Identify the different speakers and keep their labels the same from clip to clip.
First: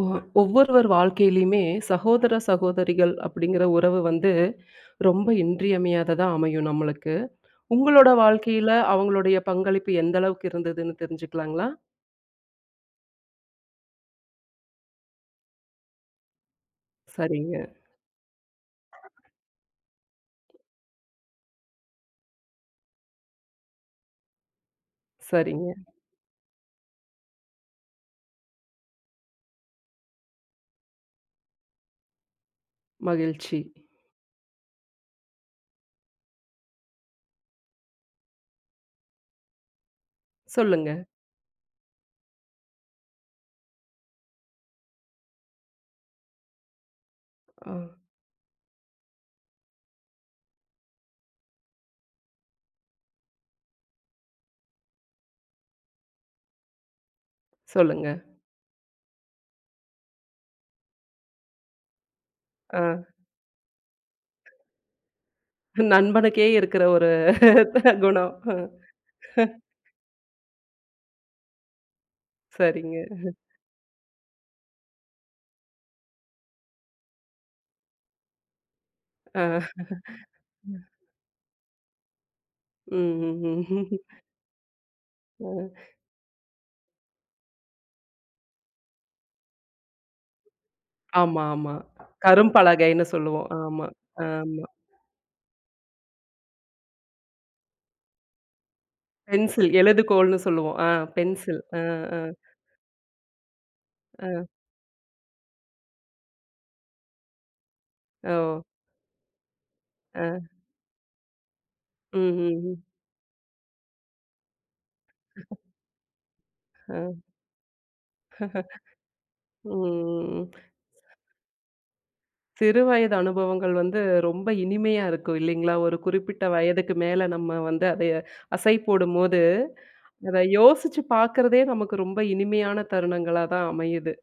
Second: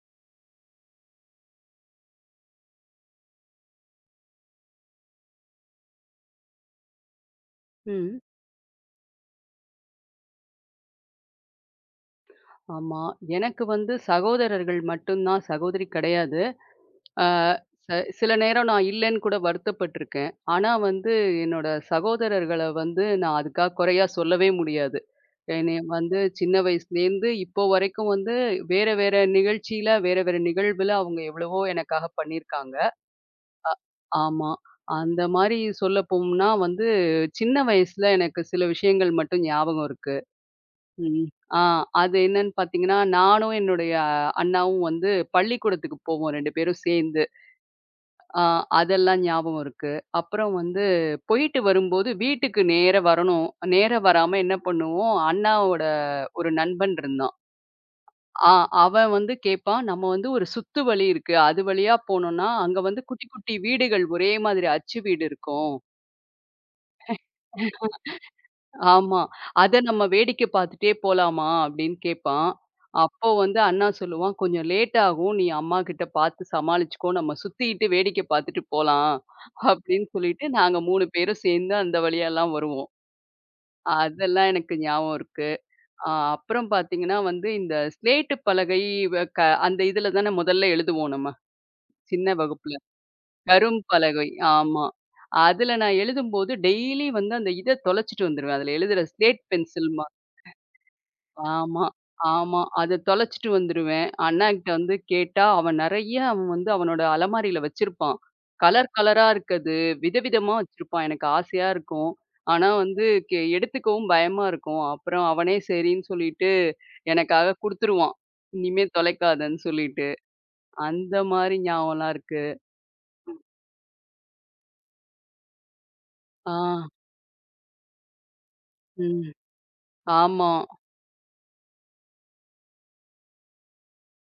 Speaker 1: ஒ ஒவ்வொருவர் வாழ்க்கையிலயுமே சகோதர, சகோதரிகள் அப்படிங்கிற உறவு வந்து ரொம்ப இன்றியமையாததா அமையும் நம்மளுக்கு. உங்களோட
Speaker 2: ம்.
Speaker 1: வாழ்க்கையில அவங்களுடைய பங்களிப்பு எந்த அளவுக்கு இருந்ததுன்னு தெரிஞ்சுக்கலாங்களா?
Speaker 2: ஆமா. எனக்கு வந்து சகோதரர்கள் மட்டும்தான். சகோதரி கிடையாது. ஆ
Speaker 1: சரிங்க,
Speaker 2: ச சில நேரம் நான் இல்லன்னு கூட வருத்தப்பட்டுருக்கேன். ஆனா வந்து என்னோட சகோதரர்கள வந்து நான் அதுக்கா குறையா சொல்லவே முடியாது.
Speaker 1: சரிங்க.
Speaker 2: என்னைய வந்து சின்ன வயசுலேருந்து இப்போ வரைக்கும் வந்து வேற வேற நிகழ்ச்சியில, வேற வேற நிகழ்வுல அவங்க எவ்வளவோ எனக்காக பண்ணியிருக்காங்க.
Speaker 1: மகிழ்ச்சி.
Speaker 2: ஆமா. அந்த மாரி சொல்லப்போம்னா வந்து சின்ன வயசுல எனக்கு சில விஷயங்கள் மட்டும் ஞாபகம் இருக்கு.
Speaker 1: சொல்லுங்க.
Speaker 2: ம். ஆ அது என்னன்னு பார்த்தீங்கன்னா, நானும் என்னுடைய அண்ணாவும் வந்து பள்ளிக்கூடத்துக்கு போவோம் 2 பேரும் சேர்ந்து.
Speaker 1: ஆ,
Speaker 2: ஆ அதெல்லாம் ஞாபகம் இருக்கு. அப்புறம் வந்து போயிட்டு வரும்போது வீட்டுக்கு நேரா வரணும். நேரா வராம என்ன பண்ணுவோம், அண்ணாவோட ஒரு நண்பன் இருந்தான்.
Speaker 1: சொல்லுங்க.
Speaker 2: ஆ அவன் வந்து கேட்பான், நம்ம வந்து ஒரு சுத்து வழி இருக்கு. அது வழியா போனோம்னா, அங்க
Speaker 1: ஆ,
Speaker 2: வந்து குட்டி குட்டி வீடுகள் ஒரே மாதிரி அச்சு வீடு இருக்கும்.
Speaker 1: நண்பனுக்கே இருக்கிற ஒரு குணம்.
Speaker 2: ஆமா. அத நம்ம வேடிக்கை பார்த்துட்டே போலாமா? அப்படின்னு கேட்பான்.
Speaker 1: சரிங்க.
Speaker 2: அப்போ வந்து அண்ணா சொல்லுவான், "கொஞ்சம் லேட் ஆகும். நீ அம்மா கிட்ட பார்த்து சமாளிச்சுக்கோ. நம்ம சுத்திட்டு வேடிக்கை பார்த்துட்டு போலாம்."
Speaker 1: ஆ,
Speaker 2: அப்படின்னு சொல்லிட்டு நாங்க 3 பேரும் சேர்ந்து அந்த வழியாலாம் வருவோம்.
Speaker 1: ம், ம், ம்.
Speaker 2: அதெல்லாம் எனக்கு ஞாபகம்
Speaker 1: அ
Speaker 2: இருக்கு. அ அப்புறம் பார்த்தீங்கன்னா வந்து இந்த ஸ்லேட்டு பலகை வ க அந்த இதுல தானே முதல்ல எழுதுவோம் நம்ம,
Speaker 1: ஆமா, ஆமா.
Speaker 2: சின்ன வகுப்புல.
Speaker 1: கரும்பலகைன்னு சொல்லுவோம்.
Speaker 2: கரும்
Speaker 1: ஆமா,
Speaker 2: பலகை.
Speaker 1: ஆமா.
Speaker 2: ஆமா. அதுல நான் எழுதும்போது டெய்லி வந்து அந்த இத தொலைச்சுட்டு வந்துருவேன். அதுல எழுதுற ஸ்லேட்
Speaker 1: பென்சில்,
Speaker 2: பென்சில்.
Speaker 1: எழுதுகோல்ன்னு சொல்லுவோம். ஆ, பென்சில். ஆ,
Speaker 2: ஆமா,
Speaker 1: ஆ.
Speaker 2: ஆமா. அத தொலைச்சுட்டு வந்துருவேன்.
Speaker 1: அ,
Speaker 2: அண்ணாகிட்ட வந்து கேட்டா, அவன் நெறைய அவன் வந்து அவனோட அலமாரியில வச்சிருப்பான்.
Speaker 1: ஓ!
Speaker 2: கலர் கலரா இருக்கது,
Speaker 1: அ,
Speaker 2: விதவிதமா வச்சிருப்பான். எனக்கு ஆசையா இருக்கும்.
Speaker 1: ம், ம்,
Speaker 2: ஆனா
Speaker 1: ம்.
Speaker 2: வந்து எடுத்துக்கவும் பயமா இருக்கும். அப்புறம் அவனே சரின்னு சொல்லிட்டு,
Speaker 1: அ,
Speaker 2: எனக்காக குடுத்துருவான். இனிமே தொலைக்காதன்னு
Speaker 1: ம்,
Speaker 2: சொல்லிட்டு.
Speaker 1: ம்.
Speaker 2: அந்த மாரி ஞாபகம்லாம் இருக்கு.
Speaker 1: சிறு வயது அனுபவங்கள் வந்து ரொம்ப இனிமையா இருக்கும் இல்லைங்களா? ஒரு குறிப்பிட்ட
Speaker 2: ஆ,
Speaker 1: வயதுக்கு மேல நம்ம வந்து அதைய அசை
Speaker 2: ம்.
Speaker 1: போடும்போது, அத
Speaker 2: ஆமா.
Speaker 1: யோசிச்சு பார்க்கிறதே நமக்கு ரொம்ப இனிமையான தருணங்களா தான் அமையுது.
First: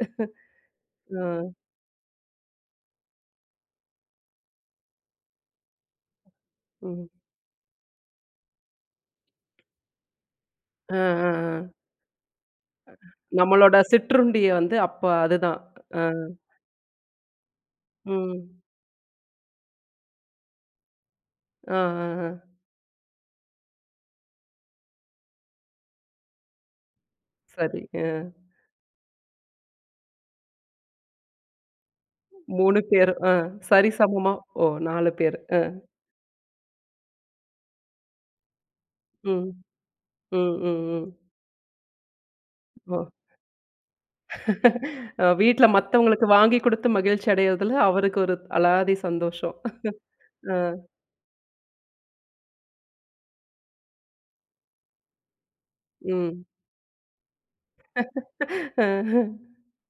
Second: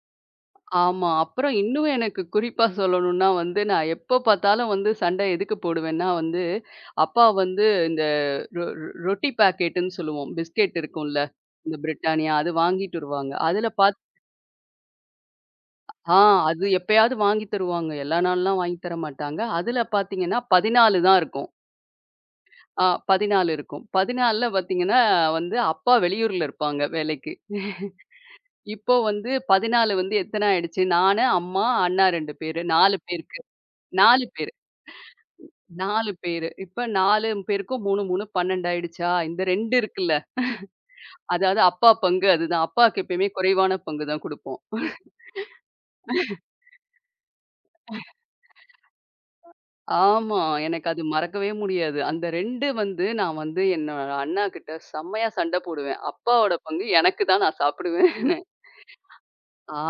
Speaker 2: ஆமா.
Speaker 1: அ,
Speaker 2: அப்புறம் இன்னும் எனக்கு குறிப்பா சொல்லணும்னா வந்து, நான் எப்ப பார்த்தாலும் வந்து சண்டை எதுக்கு போடுவேன்னா வந்து,
Speaker 1: ம்.
Speaker 2: அப்பா வந்து இந்த ரொ ரொ ரொட்டி பாக்கெட்டுன்னு சொல்லுவோம். பிஸ்கெட்
Speaker 1: அ, அ,
Speaker 2: இருக்கும்ல. இந்த
Speaker 1: அ.
Speaker 2: பிரிட்டானியா அது வாங்கிட்டு வருவாங்க. அதுல
Speaker 1: நம்மளோட
Speaker 2: பாத்
Speaker 1: சிற்றுண்டிய வந்து அப்ப அதுதான். அ,
Speaker 2: ஆ அது எப்பயாவது வாங்கி தருவாங்க. எல்லா நாள்லாம்
Speaker 1: ம்.
Speaker 2: வாங்கி தர மாட்டாங்க. அதுல பார்த்தீங்கன்னா 14 தான் இருக்கும்.
Speaker 1: அ, அ, அ.
Speaker 2: ஆ 14 இருக்கும். 14ல பார்த்தீங்கன்னா வந்து அப்பா வெளியூர்ல இருப்பாங்க வேலைக்கு.
Speaker 1: சரி. அ.
Speaker 2: இப்போ வந்து 14 வந்து எத்தன ஆயிடுச்சு? நானு, அம்மா, அண்ணா 2 பேரு.
Speaker 1: 3
Speaker 2: 4
Speaker 1: பேரும். அ,
Speaker 2: பேருக்கு. 4
Speaker 1: சரிசமமா
Speaker 2: பேரு.
Speaker 1: ஓ! 4 பேரு. அ,
Speaker 2: 4 பேரு. இப்ப 4 பேருக்கும் 3 12 ஆயிடுச்சா? இந்த
Speaker 1: ம்.
Speaker 2: 2 இருக்குல்ல.
Speaker 1: ம், ம், ம்.
Speaker 2: அதாவது அப்பா பங்கு அதுதான்.
Speaker 1: ஓ!
Speaker 2: அப்பாவுக்கு எப்பயுமே குறைவான பங்கு தான் குடுப்போம்.
Speaker 1: அ, வீட்ல மத்தவங்களுக்கு வாங்கி குடுத்து மகிழ்ச்சி அடையறதுல அவருக்கு ஒரு அலாதி சந்தோஷம்.
Speaker 2: ஆமா.
Speaker 1: அ,
Speaker 2: எனக்கு அது மறக்கவே முடியாது. அந்த 2 வந்து நான் வந்து என்னோட அண்ணா கிட்ட செம்மையா சண்டை போடுவேன்.
Speaker 1: ம்.
Speaker 2: அப்பாவோட பங்கு எனக்கு தான் நான் சாப்பிடுவேன்னு.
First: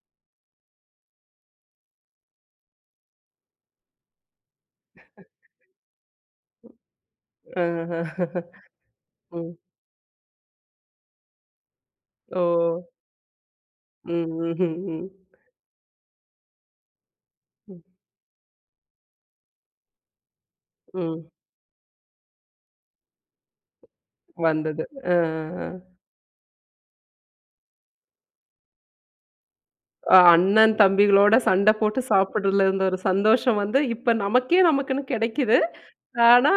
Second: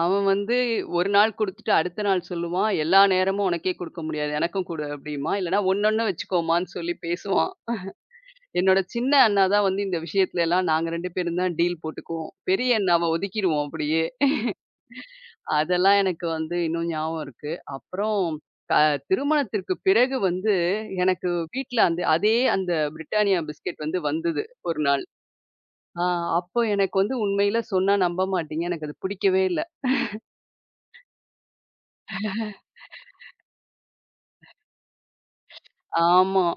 Speaker 2: அவன் வந்து ஒரு நாள் குடுத்துட்டு அடுத்த நாள் சொல்லுவான், "எல்லா நேரமும் உனக்கே குடுக்க முடியாது. எனக்கும் குடு" அப்படிம்பான். இல்லன்னா, "ஒண்ணொண்ணு வச்சுக்கோமான்னு" சொல்லி பேசுவான்.
Speaker 1: ஆஹா.
Speaker 2: என்னோட சின்ன அண்ணா
Speaker 1: ம்.
Speaker 2: தான் வந்து இந்த விஷயத்துல எல்லாம் நாங்க 2 பேரும் தான் டீல் போட்டுக்குவோம்.
Speaker 1: ஓ!
Speaker 2: பெரிய அண்ணாவ ஒதுக்கிருவோம் அப்படியே.
Speaker 1: ம், ம்ஹ்ம், ம்.
Speaker 2: அதெல்லாம் எனக்கு வந்து இன்னும் ஞாபகம் இருக்கு.
Speaker 1: ம்,
Speaker 2: அப்புறம் க திருமணத்திற்கு பிறகு வந்து
Speaker 1: ம்.
Speaker 2: எனக்கு வீட்ல அந்த அதே அந்த பிரிட்டானியா பிஸ்கட் வந்து வந்தது ஒரு
Speaker 1: வந்தது.
Speaker 2: நாள்.
Speaker 1: அ, அ,
Speaker 2: ஆ அப்போ எனக்கு வந்து உண்மையில சொன்னா நம்ப மாட்டீங்க. எனக்கு அது பிடிக்கவே இல்ல.
Speaker 1: அ. அண்ணன் தம்பிகளோட சண்ட போட்டு சாப்பிடுறதுல இருந்த ஒரு சந்தோஷம் வந்து இப்ப நமக்கே நமக்குன்னு கிடைக்குது.
Speaker 2: ஆமா.
Speaker 1: ஆனா,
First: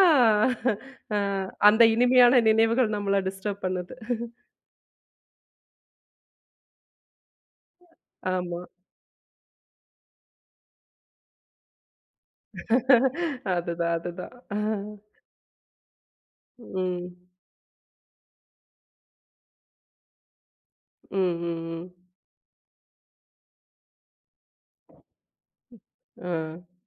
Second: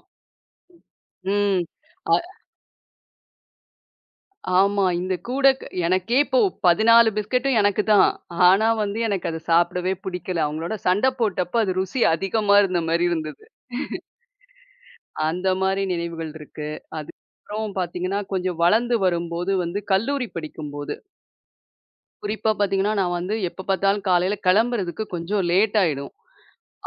Speaker 1: அ
Speaker 2: ம்.
Speaker 1: அந்த
Speaker 2: அ
Speaker 1: இனிமையான நினைவுகள் நம்மள டிஸ்டர்ப் பண்ணுது.
Speaker 2: ஆமா. இந்த கூட எனக்கே இப்போ 14 பிஸ்கட்டும் எனக்கு தான்.
Speaker 1: ஆமா.
Speaker 2: ஆனா வந்து எனக்கு அத சாப்பிடவே பிடிக்கல. அவங்களோட சண்ட போட்டப்ப அது ருசி அதிகமா இருந்த மாரி இருந்தது.
Speaker 1: அதுதான், அதுதான்.
Speaker 2: அந்த மாரி நினைவுகள் இருக்கு.
Speaker 1: ம்.
Speaker 2: அதுக்கப்புறம் பார்த்தீங்கன்னா, கொஞ்சம் வளர்ந்து வரும்போது வந்து கல்லூரி படிக்கும்போது,
Speaker 1: ம், ம், ம்.
Speaker 2: குறிப்பா பார்த்தீங்கன்னா, நான் வந்து எப்ப பார்த்தாலும் காலையில கிளம்புறதுக்கு கொஞ்சம் லேட் ஆயிடும்.
Speaker 1: ஆ.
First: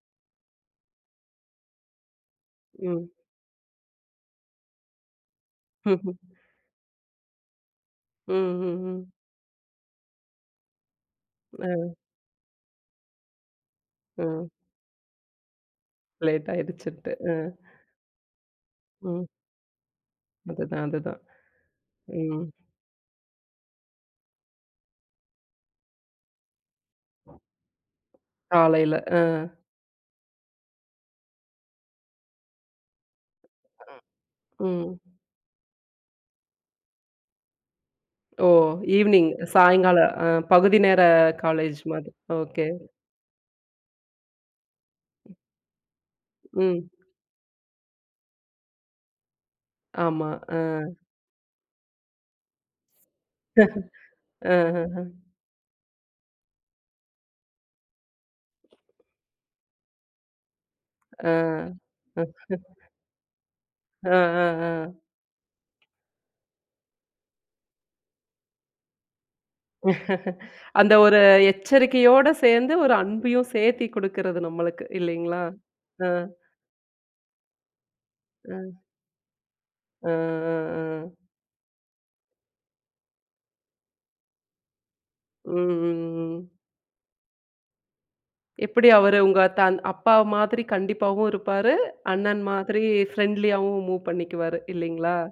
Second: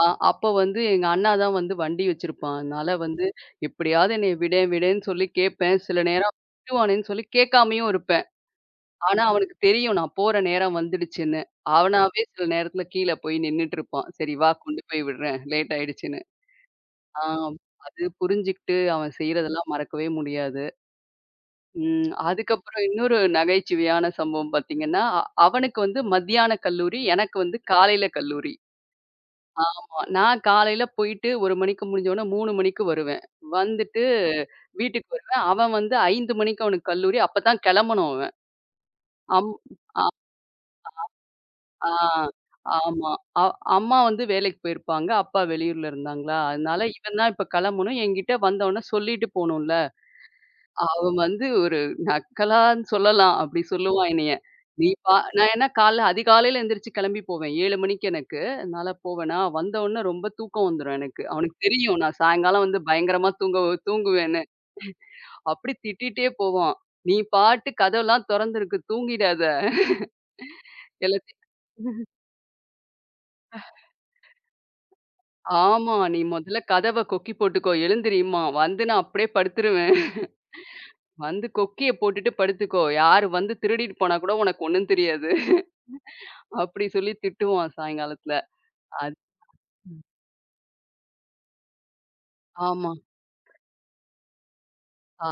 Speaker 2: அ அப்ப வந்து எங்க அண்ணா தான் வந்து வண்டி வச்சிருப்பான். அதனால
Speaker 1: ம்.
Speaker 2: வந்து எப்படியாவது என்னைய விடேன் விடேன்னு சொல்லி கேட்பேன். சில
Speaker 1: ம்ஹ்ம்.
Speaker 2: நேரம் விட்டுவானேன்னு சொல்லி கேட்காமயும் இருப்பேன்.
Speaker 1: ம், ம், ம்.
Speaker 2: ஆனா, அவனுக்கு தெரியும் நான் போற நேரம் வந்துடுச்சுன்னு.
Speaker 1: அ,
Speaker 2: அவனாவே சில நேரத்துல கீழ போய் நின்னுட்டு இருப்பான்.
Speaker 1: அ.
Speaker 2: "சரி வா கொண்டு போய் விடுறேன். லேட் ஆயிடுச்சுன்னு."
Speaker 1: லேட் ஆயிடுச்சுன்ட்டு.
Speaker 2: ஆ
Speaker 1: அ,
Speaker 2: அது புரிஞ்சுகிட்டு அவன்
Speaker 1: ம்.
Speaker 2: செய்றதெல்லாம் மறக்கவே முடியாது.
Speaker 1: அதுதான், அதுதான்.
Speaker 2: ம்.
Speaker 1: ம்.
Speaker 2: அதுக்கப்புறம் இன்னொரு நகைச்சுவையான சம்பவம் பார்த்தீங்கன்னா, அவனுக்கு வந்து மத்தியான கல்லூரி, எனக்கு வந்து காலையில கல்லூரி.
Speaker 1: காலையில. அ,
Speaker 2: ஆமா. நான் காலையில போயிட்டு 1 மணிக்கு முடிஞ்சோனே 3 மணிக்கு வருவேன். வந்துட்டு
Speaker 1: ம்.
Speaker 2: வீட்டுக்கு வருவேன். அவன் வந்து 5 மணிக்கு அவனுக்கு கல்லூரி. அப்ப தான் கெளம்பணும் அவன்.
Speaker 1: ஓ! ஈவ்னிங்
Speaker 2: அம்
Speaker 1: சாயங்காலம். அ, பகுதி நேர காலேஜ்
Speaker 2: ஆ,
Speaker 1: மாதிரி. ஓகே.
Speaker 2: ஆமா. அ அம்மா வந்து வேலைக்கு போயிருப்பாங்க. அப்பா வெளியூர்ல இருந்தாங்களா, அதனால
Speaker 1: ம்.
Speaker 2: இவன் தான் இப்ப கிளம்பணும். என்கிட்ட வந்தவுடனே சொல்லிட்டு போணும்ல.
Speaker 1: ஆமா. அ.
Speaker 2: அவன் வந்து ஒரு நக்கலான்னு சொல்லலாம். அப்படி சொல்லுவான் என்னைய. நீ
Speaker 1: அஹஹ.
Speaker 2: பா நான் ஏன்னா காலைல அதிகாலையில எந்திரிச்சு கிளம்பி போவேன். 7 மணிக்கு எனக்கு. அதனால போவேனா, வந்தவுடனே ரொம்ப தூக்கம் வந்துரும் எனக்கு.
Speaker 1: அ.
Speaker 2: அவனுக்கு தெரியும். நான்
Speaker 1: அ,
Speaker 2: சாயங்காலம் வந்து பயங்கரமா தூங்க
Speaker 1: அ,
Speaker 2: தூங்குவேன்னு.
Speaker 1: அ, அ.
Speaker 2: அப்படி திட்டிட்டே போவான். "நீ பாட்டு கதவெல்லாம் தொறந்திருக்கு. தூங்கிடாத.
Speaker 1: அந்த ஒரு
Speaker 2: எல்லாத்தையும்"
Speaker 1: எச்சரிக்கையோட சேர்ந்து ஒரு அன்பையும் சேர்த்தி குடுக்குறது நம்மளுக்கு இல்லைங்களா?
Speaker 2: ஆமா.
Speaker 1: அ,
Speaker 2: "நீ மொதல்ல கதவ கொக்கி போட்டுக்கோ, எழுந்திரிம்மா.
Speaker 1: அ,
Speaker 2: வந்து நான் அப்படியே படுத்துருவேன்.
Speaker 1: அ, அ, அ.
Speaker 2: வந்து கொக்கிய போட்டுட்டு படுத்துக்கோ. யாரு வந்து திருடிட்டு போனா கூட உனக்கு ஒண்ணும் தெரியாது."
Speaker 1: ம், ம், ம்.
Speaker 2: அப்படி சொல்லி திட்டுவான் சாயங்காலத்துல.
Speaker 1: எப்படி
Speaker 2: அது
Speaker 1: அவரு உங்க தன் அப்பா மாதிரி கண்டிப்பாவும் இருப்பாரு. அண்ணன் மாதிரி
Speaker 2: ஆமா.
Speaker 1: ஃப்ரெண்ட்லியாவும் மூவ் பண்ணிக்குவாரு இல்லைங்களா?
Speaker 2: அ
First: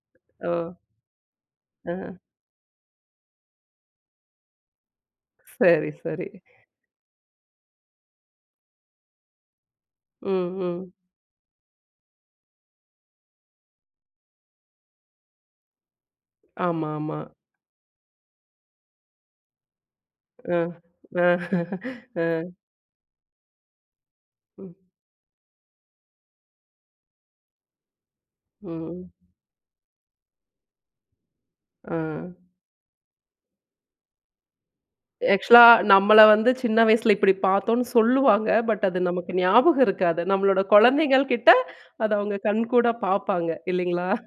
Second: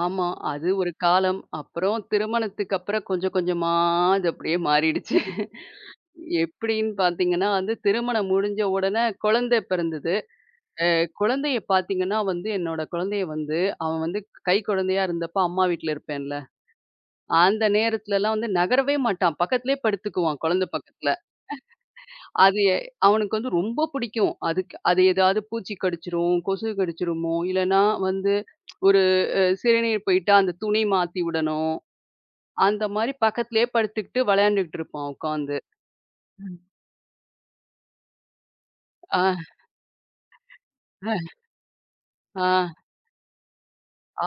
Speaker 2: ஆமா.
Speaker 1: ஓ!
Speaker 2: அது ஒரு காலம்.
Speaker 1: அ.
Speaker 2: அப்புறம் திருமணத்துக்கு அப்புறம் கொஞ்சம் கொஞ்சமா அது அப்படியே மாறிடுச்சு.
Speaker 1: சரி, சரி.
Speaker 2: எப்படின்னு பார்த்தீங்கன்னா வந்து, திருமணம் முடிஞ்ச உடனே குழந்தை பிறந்தது.
Speaker 1: ம்,
Speaker 2: அ
Speaker 1: ம்.
Speaker 2: குழந்தைய பார்த்தீங்கன்னா வந்து, என்னோட குழந்தைய வந்து அவன் வந்து கை குழந்தையா இருந்தப்ப அம்மா வீட்ல இருப்பேன்ல.
Speaker 1: ஆமா, ஆமா.
Speaker 2: அந்த நேரத்துலலாம் வந்து நகரவே மாட்டான். பக்கத்திலேயே படுத்துக்குவான்,
Speaker 1: அ,
Speaker 2: குழந்தை பக்கத்துல.
Speaker 1: அ, அ.
Speaker 2: அது எ அவனுக்கு வந்து ரொம்ப பிடிக்கும்.
Speaker 1: ம்,
Speaker 2: அதுக்கு அது ஏதாவது பூச்சி கடிச்சிரும், கொசு கடிச்சிருமோ, இல்லன்னா வந்து ஒரு
Speaker 1: ம்.
Speaker 2: சிறுநீர் போயிட்டா அந்த துணி மாத்தி விடணும்.
Speaker 1: அ.
Speaker 2: அந்த மாரி பக்கத்திலேயே படுத்துக்கிட்டு விளையாண்டுகிட்டு இருப்பான் உட்காந்து.
Speaker 1: ஆக்சுவலா நம்மள வந்து
Speaker 2: ம்.
Speaker 1: சின்ன வயசுல இப்படி பார்த்தோம்ன்னு சொல்லுவாங்க. பட் அது நமக்கு
Speaker 2: ஆ,
Speaker 1: ஞாபகம் இருக்காது. நம்மளோட
Speaker 2: அ,
Speaker 1: குழந்தைகள் கிட்ட அத அவங்க
Speaker 2: ஆ.
Speaker 1: கண்கூடா பார்ப்பாங்க இல்லைங்களா?
Speaker 2: அ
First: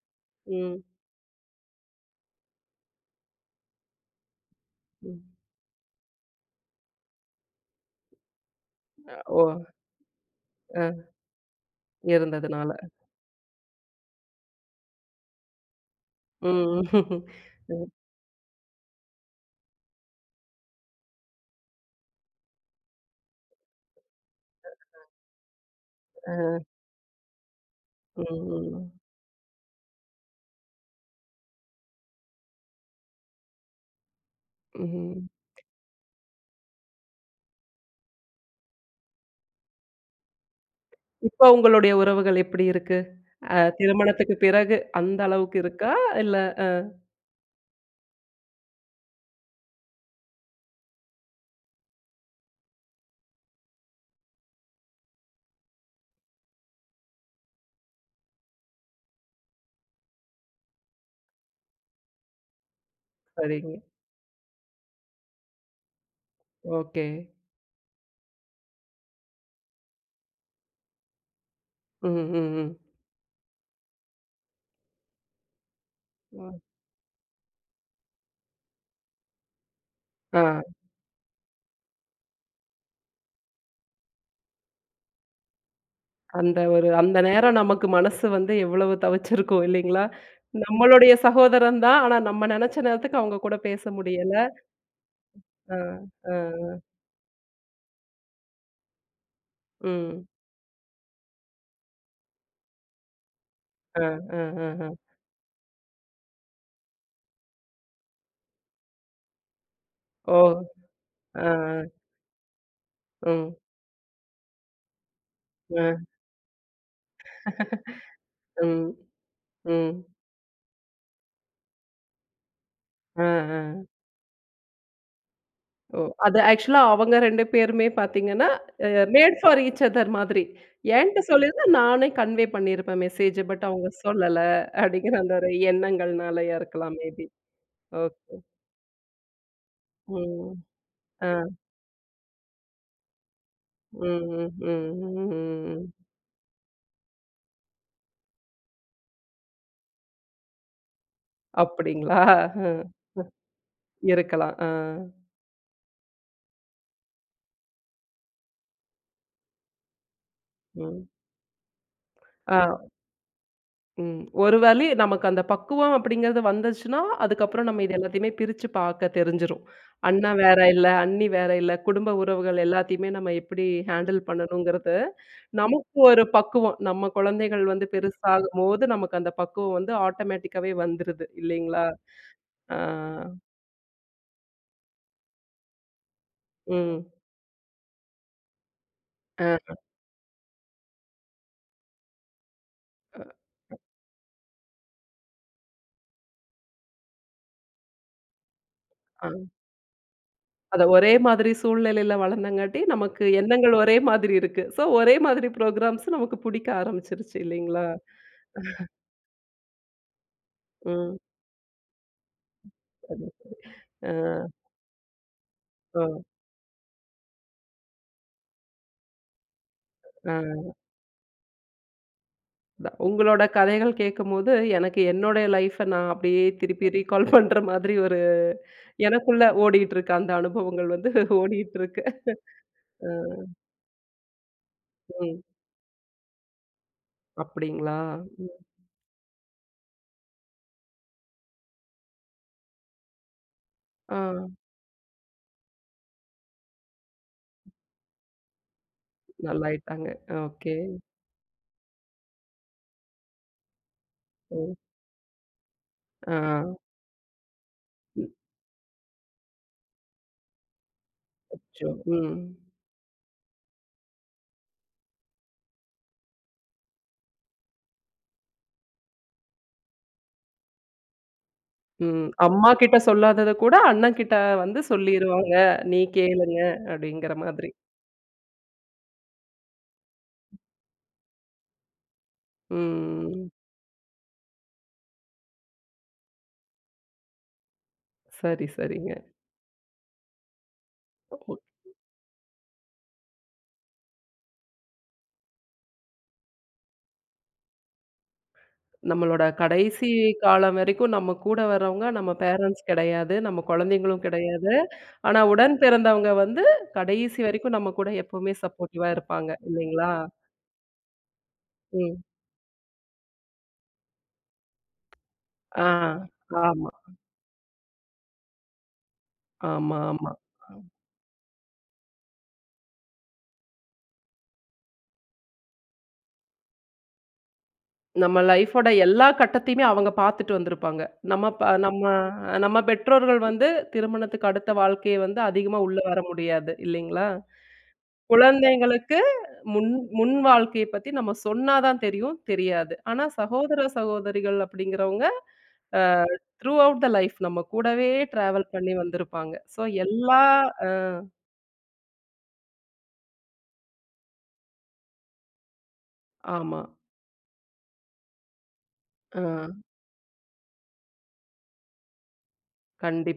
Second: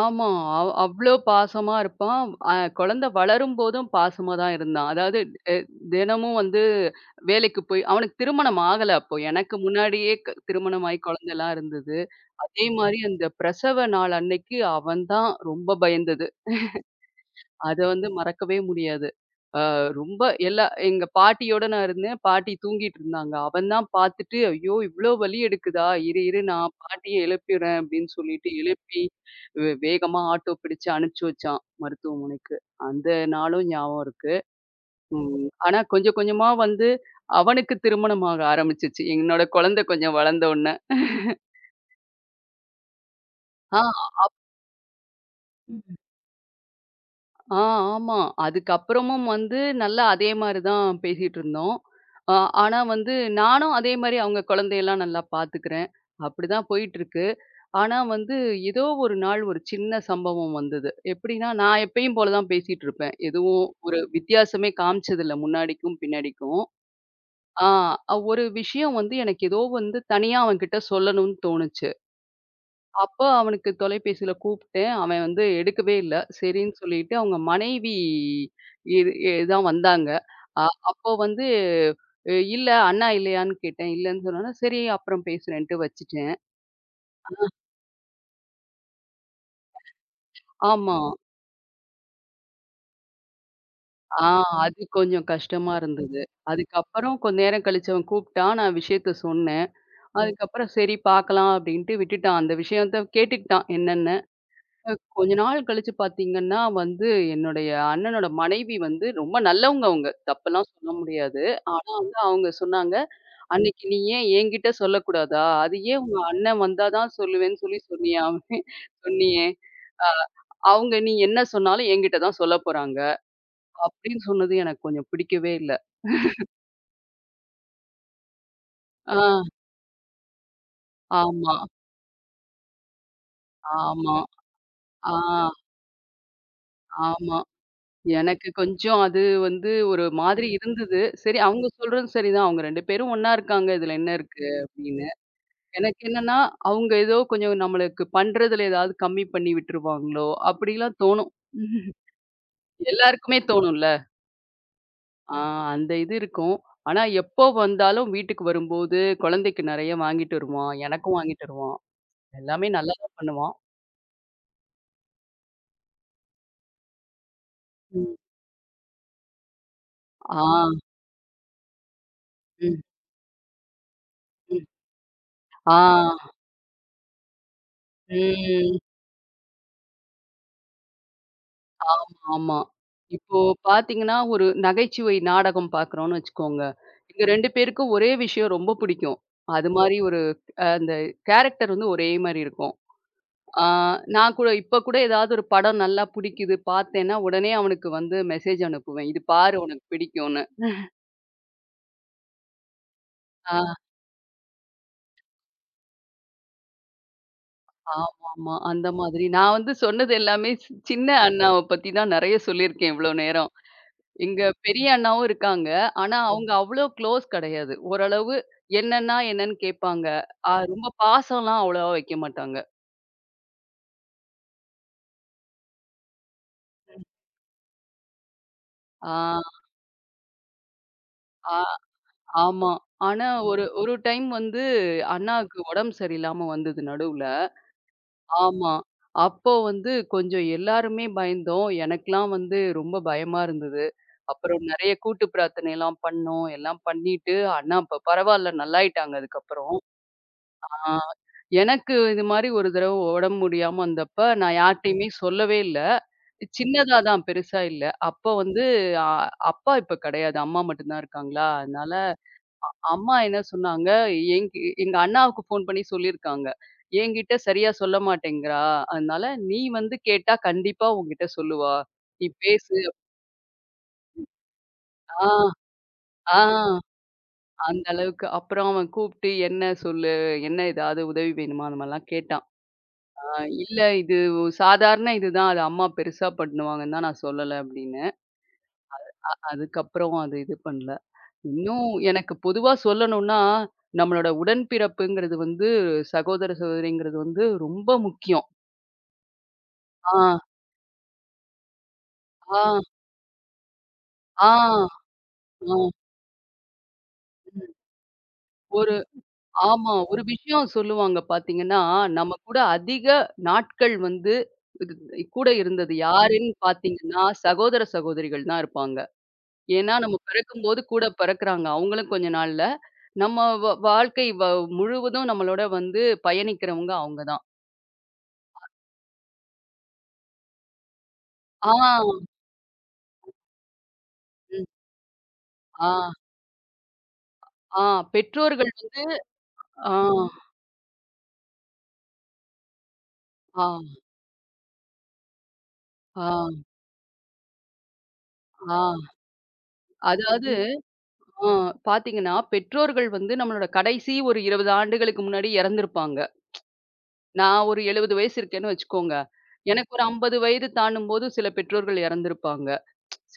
Speaker 2: ஆமா.
Speaker 1: ம்,
Speaker 2: அவ்ளோ பாசமா இருப்பான். குழந்தை வளரும்போதும் பாசமா தான் இருந்தான். அதாவது
Speaker 1: ம்.
Speaker 2: எ தினமும் வந்து வேலைக்கு போய் அவனுக்கு திருமணம் ஆகல அப்போ.
Speaker 1: ஓ!
Speaker 2: எனக்கு முன்னாடியே திருமணமாயி
Speaker 1: அ.
Speaker 2: குழந்தைலாம் இருந்தது. அதே
Speaker 1: இருந்ததுனால.
Speaker 2: மாரி அந்த பிரசவ நாள் அன்னைக்கு அவன் தான் ரொம்ப பயந்தது.
Speaker 1: ம்.
Speaker 2: அத
Speaker 1: ம்.
Speaker 2: வந்து மறக்கவே முடியாது. அ ரொம்ப எல்லா எங்க பாட்டியோட நான் இருந்தேன். பாட்டி தூங்கிட்டு இருந்தாங்க. அவன் தான் பார்த்துட்டு, "ஐயோ! இவ்ளோ வலி எடுக்குதா? இரு, இரு
Speaker 1: அ.
Speaker 2: நான் பாட்டிய எழுப்பிறேன்" அப்படின்னு சொல்லிட்டு
Speaker 1: ம்.
Speaker 2: எழுப்பி, வேகமா ஆட்டோ பிடிச்சு அனுப்பிச்சு வச்சான் மருத்துவமனைக்கு. அந்த நாளும் ஞாபகம் இருக்கு.
Speaker 1: ம்.
Speaker 2: ம். ஆனா கொஞ்சம் கொஞ்சமா வந்து அவனுக்கு திருமணம் ஆக ஆரம்பிச்சுச்சு. என்னோட குழந்தை கொஞ்சம் வளர்ந்த உடனே.
Speaker 1: இப்ப உங்களுடைய உறவுகள் எப்படி இருக்கு? அ,
Speaker 2: ஆ.
Speaker 1: திருமணத்துக்கு பிறகு அந்த அளவுக்கு இருக்கா?
Speaker 2: ம்.
Speaker 1: இல்ல அ
Speaker 2: ஆ ஆமா. அதுக்கப்புறமும் வந்து நல்லா அதே மாரி தான் பேசிட்டு இருந்தோம். அ ஆனா வந்து நானும் அதே மாரி அவங்க குழந்தையெல்லாம் நல்லா பார்த்துக்கிறேன். அப்படிதான் போயிட்டுருக்கு. ஆனா வந்து ஏதோ ஒரு நாள் ஒரு சின்ன சம்பவம் வந்தது. எப்படின்னா, நான் எப்பயும் போல தான் பேசிட்டு இருப்பேன். எதுவும்
Speaker 1: சரிங்க.
Speaker 2: ஒரு வித்தியாசமே காமிச்சதில்ல முன்னாடிக்கும் பின்னாடிக்கும்.
Speaker 1: ஓகே.
Speaker 2: ஆ ஒரு விஷயம் வந்து எனக்கு ஏதோ வந்து தனியா அவன்கிட்ட சொல்லணும்னு தோணுச்சு.
Speaker 1: ம், ம், ம்.
Speaker 2: அப்போ அவனுக்கு தொலைபேசியில கூப்பிட்டேன். அவன் வந்து எடுக்கவே இல்ல. சரின்னு சொல்லிட்டு அவங்க மனைவி இது எ தான் வந்தாங்க.
Speaker 1: ஆ,
Speaker 2: அ அப்போ வந்து "அ இல்ல அண்ணா இல்லையான்னு?" கேட்டேன். இல்லன்னு சொன்னோனே, "சரி அப்புறம் பேசுறேன்ட்டு" வச்சுட்டேன்.
Speaker 1: அந்த ஒரு அந்த நேரம் நமக்கு மனசு வந்து எவ்வளவு தவிச்சிருக்கும் இல்லைங்களா?
Speaker 2: ஆமா.
Speaker 1: நம்மளுடைய சகோதரன் தான். ஆனா நம்ம நெனச்ச நேரத்துக்கு அவங்க கூட பேச
Speaker 2: ஆ
Speaker 1: முடியல.
Speaker 2: அது கொஞ்சம் கஷ்டமா
Speaker 1: ஆ,
Speaker 2: இருந்தது.
Speaker 1: ஆ, ஆ.
Speaker 2: அதுக்கப்புறம் கொஞ்ச நேரம் கழிச்சு அவன் கூப்பிட்டான். நான் விஷயத்த சொன்னேன்.
Speaker 1: ம்.
Speaker 2: அதுக்கப்புறம் சரி பார்க்கலாம் அப்படின்ட்டு விட்டுட்டான். அந்த விஷயத்த கேட்டுக்கிட்டான்
Speaker 1: ஆ,
Speaker 2: என்னன்னு.
Speaker 1: ஆ, ஆ, ஆ.
Speaker 2: அ கொஞ்ச நாள் கழிச்சு பார்த்தீங்கன்னா வந்து, என்னுடைய அண்ணனோட மனைவி வந்து ரொம்ப நல்லவங்க அவங்க.
Speaker 1: ஓ!
Speaker 2: தப்பெல்லாம் சொல்ல முடியாது.
Speaker 1: ஆ, ஆ.
Speaker 2: ஆனா வந்து அவங்க சொன்னாங்க,
Speaker 1: ம்.
Speaker 2: "அன்னைக்கு நீ ஏன் என்கிட்ட சொல்லக்கூடாதா? அது ஏன்
Speaker 1: ஆ.
Speaker 2: உங்க அண்ணன் வந்தா தான் சொல்லுவேன்னு சொல்லி சொன்னியாமே
Speaker 1: ம்,
Speaker 2: சொன்னியே!
Speaker 1: ம்.
Speaker 2: அ அவங்க நீ என்ன சொன்னாலும் என்கிட்ட தான் சொல்லப் போறாங்க."
Speaker 1: ஆ, ஆ.
Speaker 2: அப்படின்னு சொன்னது எனக்கு கொஞ்சம் பிடிக்கவே இல்ல.
Speaker 1: ஓ! அது ஆக்சுவலா அவங்க 2 பேருமே பார்த்தீங்கன்னா, அ, made
Speaker 2: ah,
Speaker 1: for each other மாதிரி. என்ட்ட
Speaker 2: ஆமா,
Speaker 1: சொல்லியிருந்தா நானே கன்வே பண்ணியிருப்பேன் மெசேஜ். பட் அவங்க
Speaker 2: ஆமா.
Speaker 1: சொல்லல
Speaker 2: ஆ,
Speaker 1: அப்படிங்கிற அந்த ஒரு எண்ணங்கள்னாலயா இருக்கலாம் மேபி.
Speaker 2: ஆமா.
Speaker 1: ஓகே.
Speaker 2: எனக்கு கொஞ்சம் அது வந்து ஒரு மாதிரி
Speaker 1: ம்.
Speaker 2: இருந்தது.
Speaker 1: ஆ.
Speaker 2: சரி அவங்க சொல்றதும் சரிதான். அவங்க 2 பேரும் ஒண்ணா இருக்காங்க. இதுல
Speaker 1: ம்,
Speaker 2: என்ன இருக்கு
Speaker 1: ம், ம்,
Speaker 2: அப்படின்னு.
Speaker 1: ம், ம்.
Speaker 2: எனக்கு என்னன்னா, அவங்க ஏதோ கொஞ்சம் நம்மளுக்கு பண்றதுல ஏதாவது கம்மி பண்ணி விட்டுருவாங்களோ அப்படிலாம் தோணும்.
Speaker 1: அப்படிங்களா? அ,
Speaker 2: எல்லாருக்குமே தோணும்ல.
Speaker 1: இருக்கலாம். ஆ.
Speaker 2: ஆ அந்த இது இருக்கும். ஆனா எப்போ வந்தாலும் வீட்டுக்கு வரும்போது குழந்தைக்கு நெறைய வாங்கிட்டு வருவான்.
Speaker 1: ம்.
Speaker 2: எனக்கும் வாங்கிட்டு வருவான். எல்லாமே
Speaker 1: ஆ.
Speaker 2: நல்லா தான் பண்ணுவான்.
Speaker 1: ம். ஒரு வேளை நமக்கு அந்த பக்குவம் அப்படிங்கிறது வந்துச்சுன்னா, அதுக்கப்புறம் நம்ம இது
Speaker 2: ம்.
Speaker 1: எல்லாத்தையுமே பிரிச்சு பாக்க தெரிஞ்சிரும். அண்ணா
Speaker 2: ஆ.
Speaker 1: வேற இல்ல, அண்ணி வேற இல்ல, குடும்ப உறவுகள்
Speaker 2: ம்.
Speaker 1: எல்லாத்தையுமே நம்ம எப்படி ஹேண்டில்
Speaker 2: ம்.
Speaker 1: பண்ணணுங்கிறது, நமக்கு ஒரு
Speaker 2: ஆ.
Speaker 1: பக்குவம். நம்ம குழந்தைகள் வந்து
Speaker 2: ம்.
Speaker 1: பெருசாகும்போது, நமக்கு அந்த பக்குவம் வந்து ஆட்டோமேட்டிக்காவே வந்துருது இல்லைங்களா?
Speaker 2: ஆமா, ஆமா.
Speaker 1: ஆ,
Speaker 2: இப்போ பார்த்தீங்கன்னா, ஒரு நகைச்சுவை நாடகம் பார்க்குறோம்னு வச்சுக்கோங்க.
Speaker 1: ம்.
Speaker 2: எங்க 2 பேருக்கும் ஒரே விஷயம் ரொம்ப பிடிக்கும்.
Speaker 1: அ,
Speaker 2: அது மாரி ஒரு அந்த கேரக்டர் வந்து ஒரே மாரி இருக்கும். ஆ நான் கூட இப்ப கூட ஏதாவது ஒரு படம் நல்லா பிடிக்குது பார்த்தேன்னா, உடனே அவனுக்கு வந்து மெசேஜ் அனுப்புவேன். இது
Speaker 1: ஆ.
Speaker 2: பாரு உனக்கு பிடிக்கும்னு.
Speaker 1: அதான் ஒரே மாதிரி சூழ்நிலையில வளர்ந்தங்காட்டி, நமக்கு
Speaker 2: ஆ
Speaker 1: எண்ணங்கள் ஒரே மாதிரி இருக்கு. ஸோ, ஒரே மாதிரி ப்ரோகிராம்ஸ் நமக்கு புடிக்க ஆரம்பிச்சுருச்சு இல்லைங்களா?
Speaker 2: ஆமாமா. அந்த மாதிரி நான் வந்து சொன்னது எல்லாமே சின்ன
Speaker 1: ம்.
Speaker 2: அண்ணாவ பத்தி தான் நெறைய சொல்லியிருக்கேன் இவ்ளோ
Speaker 1: சரி.
Speaker 2: நேரம்.
Speaker 1: ஆ,
Speaker 2: எங்க பெரிய அண்ணாவும் இருக்காங்க. ஆனா
Speaker 1: ஆ.
Speaker 2: ம். அவங்க அவ்ளோ க்ளோஸ் கிடையாது. ஓரளவு என்னன்னா என்னன்னு கேட்பாங்க.
Speaker 1: ஆ,
Speaker 2: ரொம்ப பாசம்லாம் அவ்வளவா வைக்க மாட்டாங்க.
Speaker 1: அதான். உங்களோட கதைகள் கேட்கும்போது, எனக்கு என்னோட லைஃப்ப நான் அப்படியே திருப்பி ரீகால் பண்ற மாதிரி ஒரு
Speaker 2: ஆ
Speaker 1: எனக்குள்ள ஓடிட்டு இருக்கு. அந்த அனுபவங்கள் வந்து
Speaker 2: ஆ
Speaker 1: ஓடிட்டு இருக்கு.
Speaker 2: ஆமா. ஆனா
Speaker 1: அ,
Speaker 2: ஒரு ஒரு டைம் வந்து
Speaker 1: ம்.
Speaker 2: அண்ணாவுக்கு உடம்பு சரியில்லாம வந்தது நடுவுல.
Speaker 1: அப்படிங்களா? ம்.
Speaker 2: ஆமா. அப்போ வந்து கொஞ்சம் எல்லாருமே பயந்தோம். எனக்கெல்லாம் வந்து ரொம்ப பயமா இருந்தது.
Speaker 1: ஆ,
Speaker 2: அப்புறம் நெறைய கூட்டு பிரார்த்தனைலாம் பண்ணோம். எல்லாம் பண்ணிட்டு அண்ணா இப்ப பரவால்ல நல்லாயிட்டாங்க அதுக்கப்புறம்.
Speaker 1: நல்லாயிட்டாங்க.
Speaker 2: ஆ.
Speaker 1: ஓகே.
Speaker 2: எனக்கு இது மாரி ஒரு தடவ உடம்பு முடியாம வந்தப்ப, நான்
Speaker 1: ம்.
Speaker 2: யார்ட்டயுமே சொல்லவே இல்ல.
Speaker 1: ஆ.
Speaker 2: சின்னதா தான், பெருசா இல்ல. அப்போ வந்து அ அப்பா இப்ப கெடையாது. அம்மா மட்டும் தான் இருக்காங்களா,
Speaker 1: அச்சோ!
Speaker 2: அதனால
Speaker 1: ம்.
Speaker 2: அம்மா என்ன சொன்னாங்க, எங் எங்க அண்ணாவுக்கு ஃபோன் பண்ணி சொல்லியிருக்காங்க. "என்கிட்ட சரியா சொல்ல மாட்டேங்கிறா, அதனால நீ வந்து கேட்டா கண்டிப்பா உன்கிட்ட சொல்லுவா.
Speaker 1: ம்.
Speaker 2: நீ
Speaker 1: அம்மா
Speaker 2: பேசு".
Speaker 1: கிட்ட சொல்லாதத கூட அண்ணன் கிட்ட வந்து
Speaker 2: ஆ,
Speaker 1: சொல்லிருவாங்க. நீ
Speaker 2: ஆ
Speaker 1: கேளுங்க அப்படிங்கிற மாதிரி.
Speaker 2: அந்த அளவுக்கு. அப்புறம் அவன் கூப்ட்டு என்ன சொல்லு? என்ன ஏதாவது உதவி வேணுமா? அந்த மாரிலாம் கேட்டான். ஆ
Speaker 1: ம்.
Speaker 2: இல்ல இது சாதாரண இதுதான். அது அம்மா பெருசா பண்ணுவாங்கன்னு தான் நான் சொல்லல அப்படின்னு.
Speaker 1: சரி, சரிங்க.
Speaker 2: அதுக்கப்புறம் அது இது பண்ணல. இன்னும் எனக்கு பொதுவா சொல்லணும்னா, நம்மளோட உடன்பிறப்புங்கிறது வந்து சகோதர, சகோதரிங்கிறது வந்து ரொம்ப முக்கியம்.
Speaker 1: நம்மளோட கடைசி
Speaker 2: ஆ,
Speaker 1: காலம் வரைக்கும் நம்ம கூட வர்றவங்க நம்ம
Speaker 2: ஆ,
Speaker 1: பேரண்ட்ஸ் கிடையாது. நம்ம குழந்தைங்களும்
Speaker 2: ஆ,
Speaker 1: கிடையாது. ஆனா,
Speaker 2: ஆ.
Speaker 1: உடன் பிறந்தவங்க வந்து கடைசி வரைக்கும் நம்ம கூட எப்பவுமே
Speaker 2: ஒரு
Speaker 1: சப்போர்ட்டிவா இருப்பாங்க.
Speaker 2: ஆமா.
Speaker 1: இல்லைங்களா?
Speaker 2: ஒரு விஷயம் சொல்லுவாங்க பார்த்தீங்கன்னா,
Speaker 1: ம்.
Speaker 2: நம்ம கூட அதிக நாட்கள் வந்து இது கூட
Speaker 1: ஆ.
Speaker 2: இருந்தது யாருன்னு
Speaker 1: ஆமா,
Speaker 2: பார்த்தீங்கன்னா, சகோதர, சகோதரிகள் தான் இருப்பாங்க. ஏன்னா
Speaker 1: ஆமா,
Speaker 2: நம்ம
Speaker 1: ஆமா.
Speaker 2: பிறக்கும்போது கூட பிறக்குறாங்க. அவங்களும் கொஞ்ச நாள்ல. நம்ம வாழ்க்கை முழுவதும் நம்மளோட வந்து பயணிக்கிறவங்க அவங்க தான்.
Speaker 1: நம்ம லைஃபோட எல்லா கட்டத்தையுமே அவங்க பார்த்துட்டு வந்திருப்பாங்க. நம்ம ப
Speaker 2: ஆ,
Speaker 1: நம்ம நம்ம பெற்றோர்கள் வந்து திருமணத்துக்கு
Speaker 2: ம்.
Speaker 1: அடுத்த வாழ்க்கைய வந்து அதிகமா
Speaker 2: ஆ,
Speaker 1: உள்ள வர முடியாது. இல்லைங்களா?
Speaker 2: ஆ பெற்றோர்கள்.
Speaker 1: குழந்தைங்களுக்கு முன்
Speaker 2: ஆ,
Speaker 1: முன் வாழ்க்கைய பத்தி நம்ம சொன்னா தான் தெரியும், தெரியாது. ஆனா
Speaker 2: ஆ,
Speaker 1: சகோதர, சகோதரிகள் அப்படிங்கிறவங்க அ,
Speaker 2: ஆ,
Speaker 1: த்ரூ அவுட் த லைஃப் நம்ம கூடவே ட்ராவல்
Speaker 2: ஆ.
Speaker 1: பண்ணி வந்திருப்பாங்க. ஸோ எல்லா
Speaker 2: அதாவது
Speaker 1: அ
Speaker 2: ஆ பார்த்தீங்கன்னா, பெற்றோர்கள் வந்து நம்மளோட கடைசி ஒரு 20 ஆண்டுகளுக்கு முன்னாடி இறந்திருப்பாங்க.
Speaker 1: ஆமா.
Speaker 2: நான் ஒரு 70 வயசு இருக்கேன்னு வச்சுக்கோங்க.
Speaker 1: அ
Speaker 2: எனக்கு ஒரு 50 வயது தாண்டும்போது சில பெற்றோர்கள் இறந்திருப்பாங்க.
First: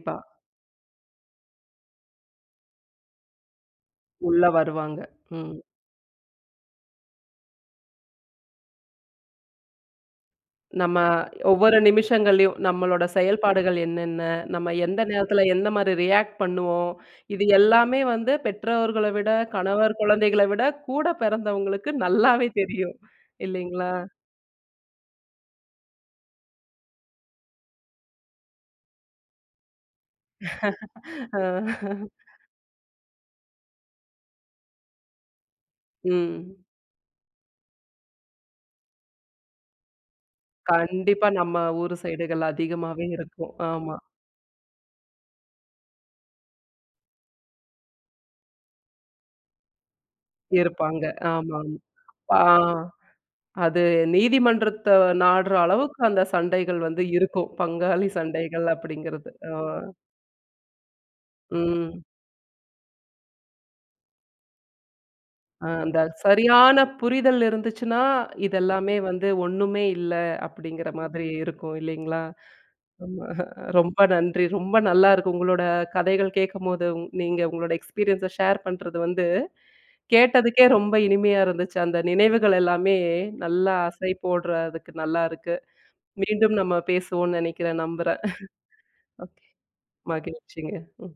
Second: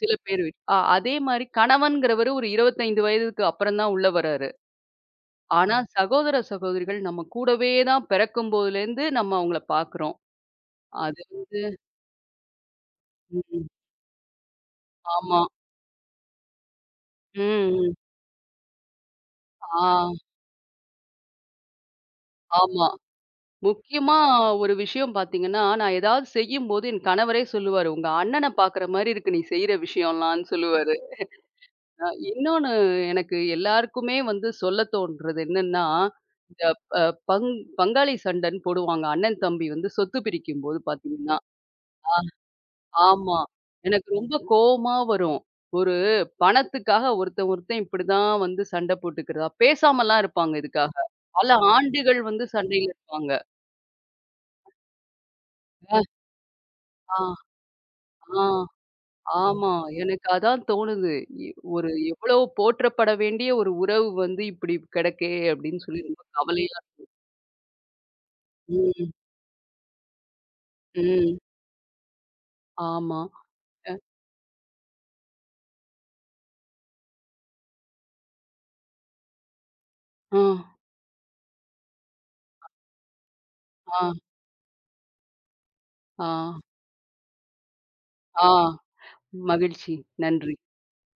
Speaker 2: சில பேர் வீட் அதே மாரி கணவன்கிறவரு ஒரு 25 வயதுக்கு அப்புறம் தான் உள்ள
Speaker 1: உள்ள
Speaker 2: வராரு.
Speaker 1: வருவாங்க. ம்.
Speaker 2: ஆனா, சகோதர, சகோதரிகள் நம்ம கூடவே தான் பிறக்கும்போதுலேருந்து நம்ம அவங்கள பார்க்குறோம்.
Speaker 1: நம்ம
Speaker 2: அது வந்து
Speaker 1: ஒவ்வொரு நிமிஷங்கள்லயும் நம்மளோட
Speaker 2: ம்.
Speaker 1: செயல்பாடுகள் என்னென்ன? நம்ம எந்த
Speaker 2: ஆமா.
Speaker 1: நேரத்துல எந்த மாரி ரியாக்ட் பண்ணுவோம்? இது
Speaker 2: ம், ம்.
Speaker 1: எல்லாமே வந்து பெற்றோர்கள விட,
Speaker 2: ஆ,
Speaker 1: கணவர், குழந்தைகள விட கூட பிறந்தவங்களுக்கு நல்லாவே
Speaker 2: ஆமா.
Speaker 1: தெரியும். இல்லைங்களா?
Speaker 2: முக்கியமா ஒரு விஷயம் பார்த்தீங்கன்னா, நான் ஏதாவது செய்யும்போது என் கணவரே சொல்லுவாரு, "உங்க அண்ணன பார்க்குற மாரி இருக்கு நீ செய்ற விஷயம்லாம்" சொல்லுவாரு.
Speaker 1: அ,
Speaker 2: இன்னொன்னு எனக்கு எல்லாருக்குமே வந்து சொல்ல தோன்றது என்னன்னா,
Speaker 1: ம்.
Speaker 2: இந்த ப பங் பங்காளி சண்டைன்னு போடுவாங்க. அண்ணன், தம்பி வந்து சொத்து பிரிக்கும்போது
Speaker 1: கண்டிப்பா
Speaker 2: பார்த்தீங்கன்னா.
Speaker 1: நம்ம ஊரு சைடுகள் அதிகமாவே
Speaker 2: ஆமா.
Speaker 1: இருக்கும். ஆமா.
Speaker 2: எனக்கு ரொம்ப கோவமா வரும். ஒரு பணத்துக்காக ஒருத்தன் ஒருத்தன் இப்படிதான் வந்து சண்டை போட்டுக்கிறதா? பேசாமலாம் இருப்பாங்க இதுக்காக.
Speaker 1: இருப்பாங்க.
Speaker 2: பல
Speaker 1: ஆமாமா.
Speaker 2: ஆண்டுகள் வந்து
Speaker 1: ஆ,
Speaker 2: சண்டையில இருப்பாங்க.
Speaker 1: அது நீதிமன்றத்த நாடுற அளவுக்கு
Speaker 2: அ,
Speaker 1: அந்த சண்டைகள் வந்து
Speaker 2: ஆ,
Speaker 1: இருக்கும். பங்காளி
Speaker 2: ஆ.
Speaker 1: சண்டைகள் அப்படிங்கிறது. ஆ.
Speaker 2: ஆமா. எனக்கு அதான் தோணுது. இ ஒரு
Speaker 1: ம்.
Speaker 2: எவ்வளோ போற்றப்பட வேண்டிய ஒரு உறவு வந்து இப்படி கிடக்கே
Speaker 1: அ,
Speaker 2: அப்படின்னு
Speaker 1: அந்த
Speaker 2: சொல்லி ரொம்ப
Speaker 1: சரியான
Speaker 2: கவலையா.
Speaker 1: புரிதல் இருந்துச்சுன்னா, இதெல்லாமே
Speaker 2: ம்,
Speaker 1: வந்து ஒண்ணுமே இல்ல அப்படிங்கிற மாதிரி
Speaker 2: ம்.
Speaker 1: இருக்கும் இல்லைங்களா?
Speaker 2: ஆமா.
Speaker 1: ஆமா.
Speaker 2: அ,
Speaker 1: ரொம்ப நன்றி. ரொம்ப நல்லா இருக்கு. உங்களோட கதைகள் கேட்கும்போது, உங் நீங்க உங்களோட எக்ஸ்பீரியன்ஸ ஷேர் பண்றது வந்து
Speaker 2: ஆ,
Speaker 1: கேட்டதுக்கே ரொம்ப இனிமையா இருந்துச்சு. அந்த நினைவுகள் எல்லாமே நல்லா
Speaker 2: ஆ,
Speaker 1: அசை போடுறதுக்கு நல்லா இருக்கு.
Speaker 2: ஆ,
Speaker 1: மீண்டும் நம்ம பேசுவோம்னு நினைக்கிறேன், நம்புறேன்.
Speaker 2: ஆ.
Speaker 1: ஓகே.
Speaker 2: மகிழ்ச்சி. நன்றி.
Speaker 1: மகிழ்ச்சிங்க. ம்.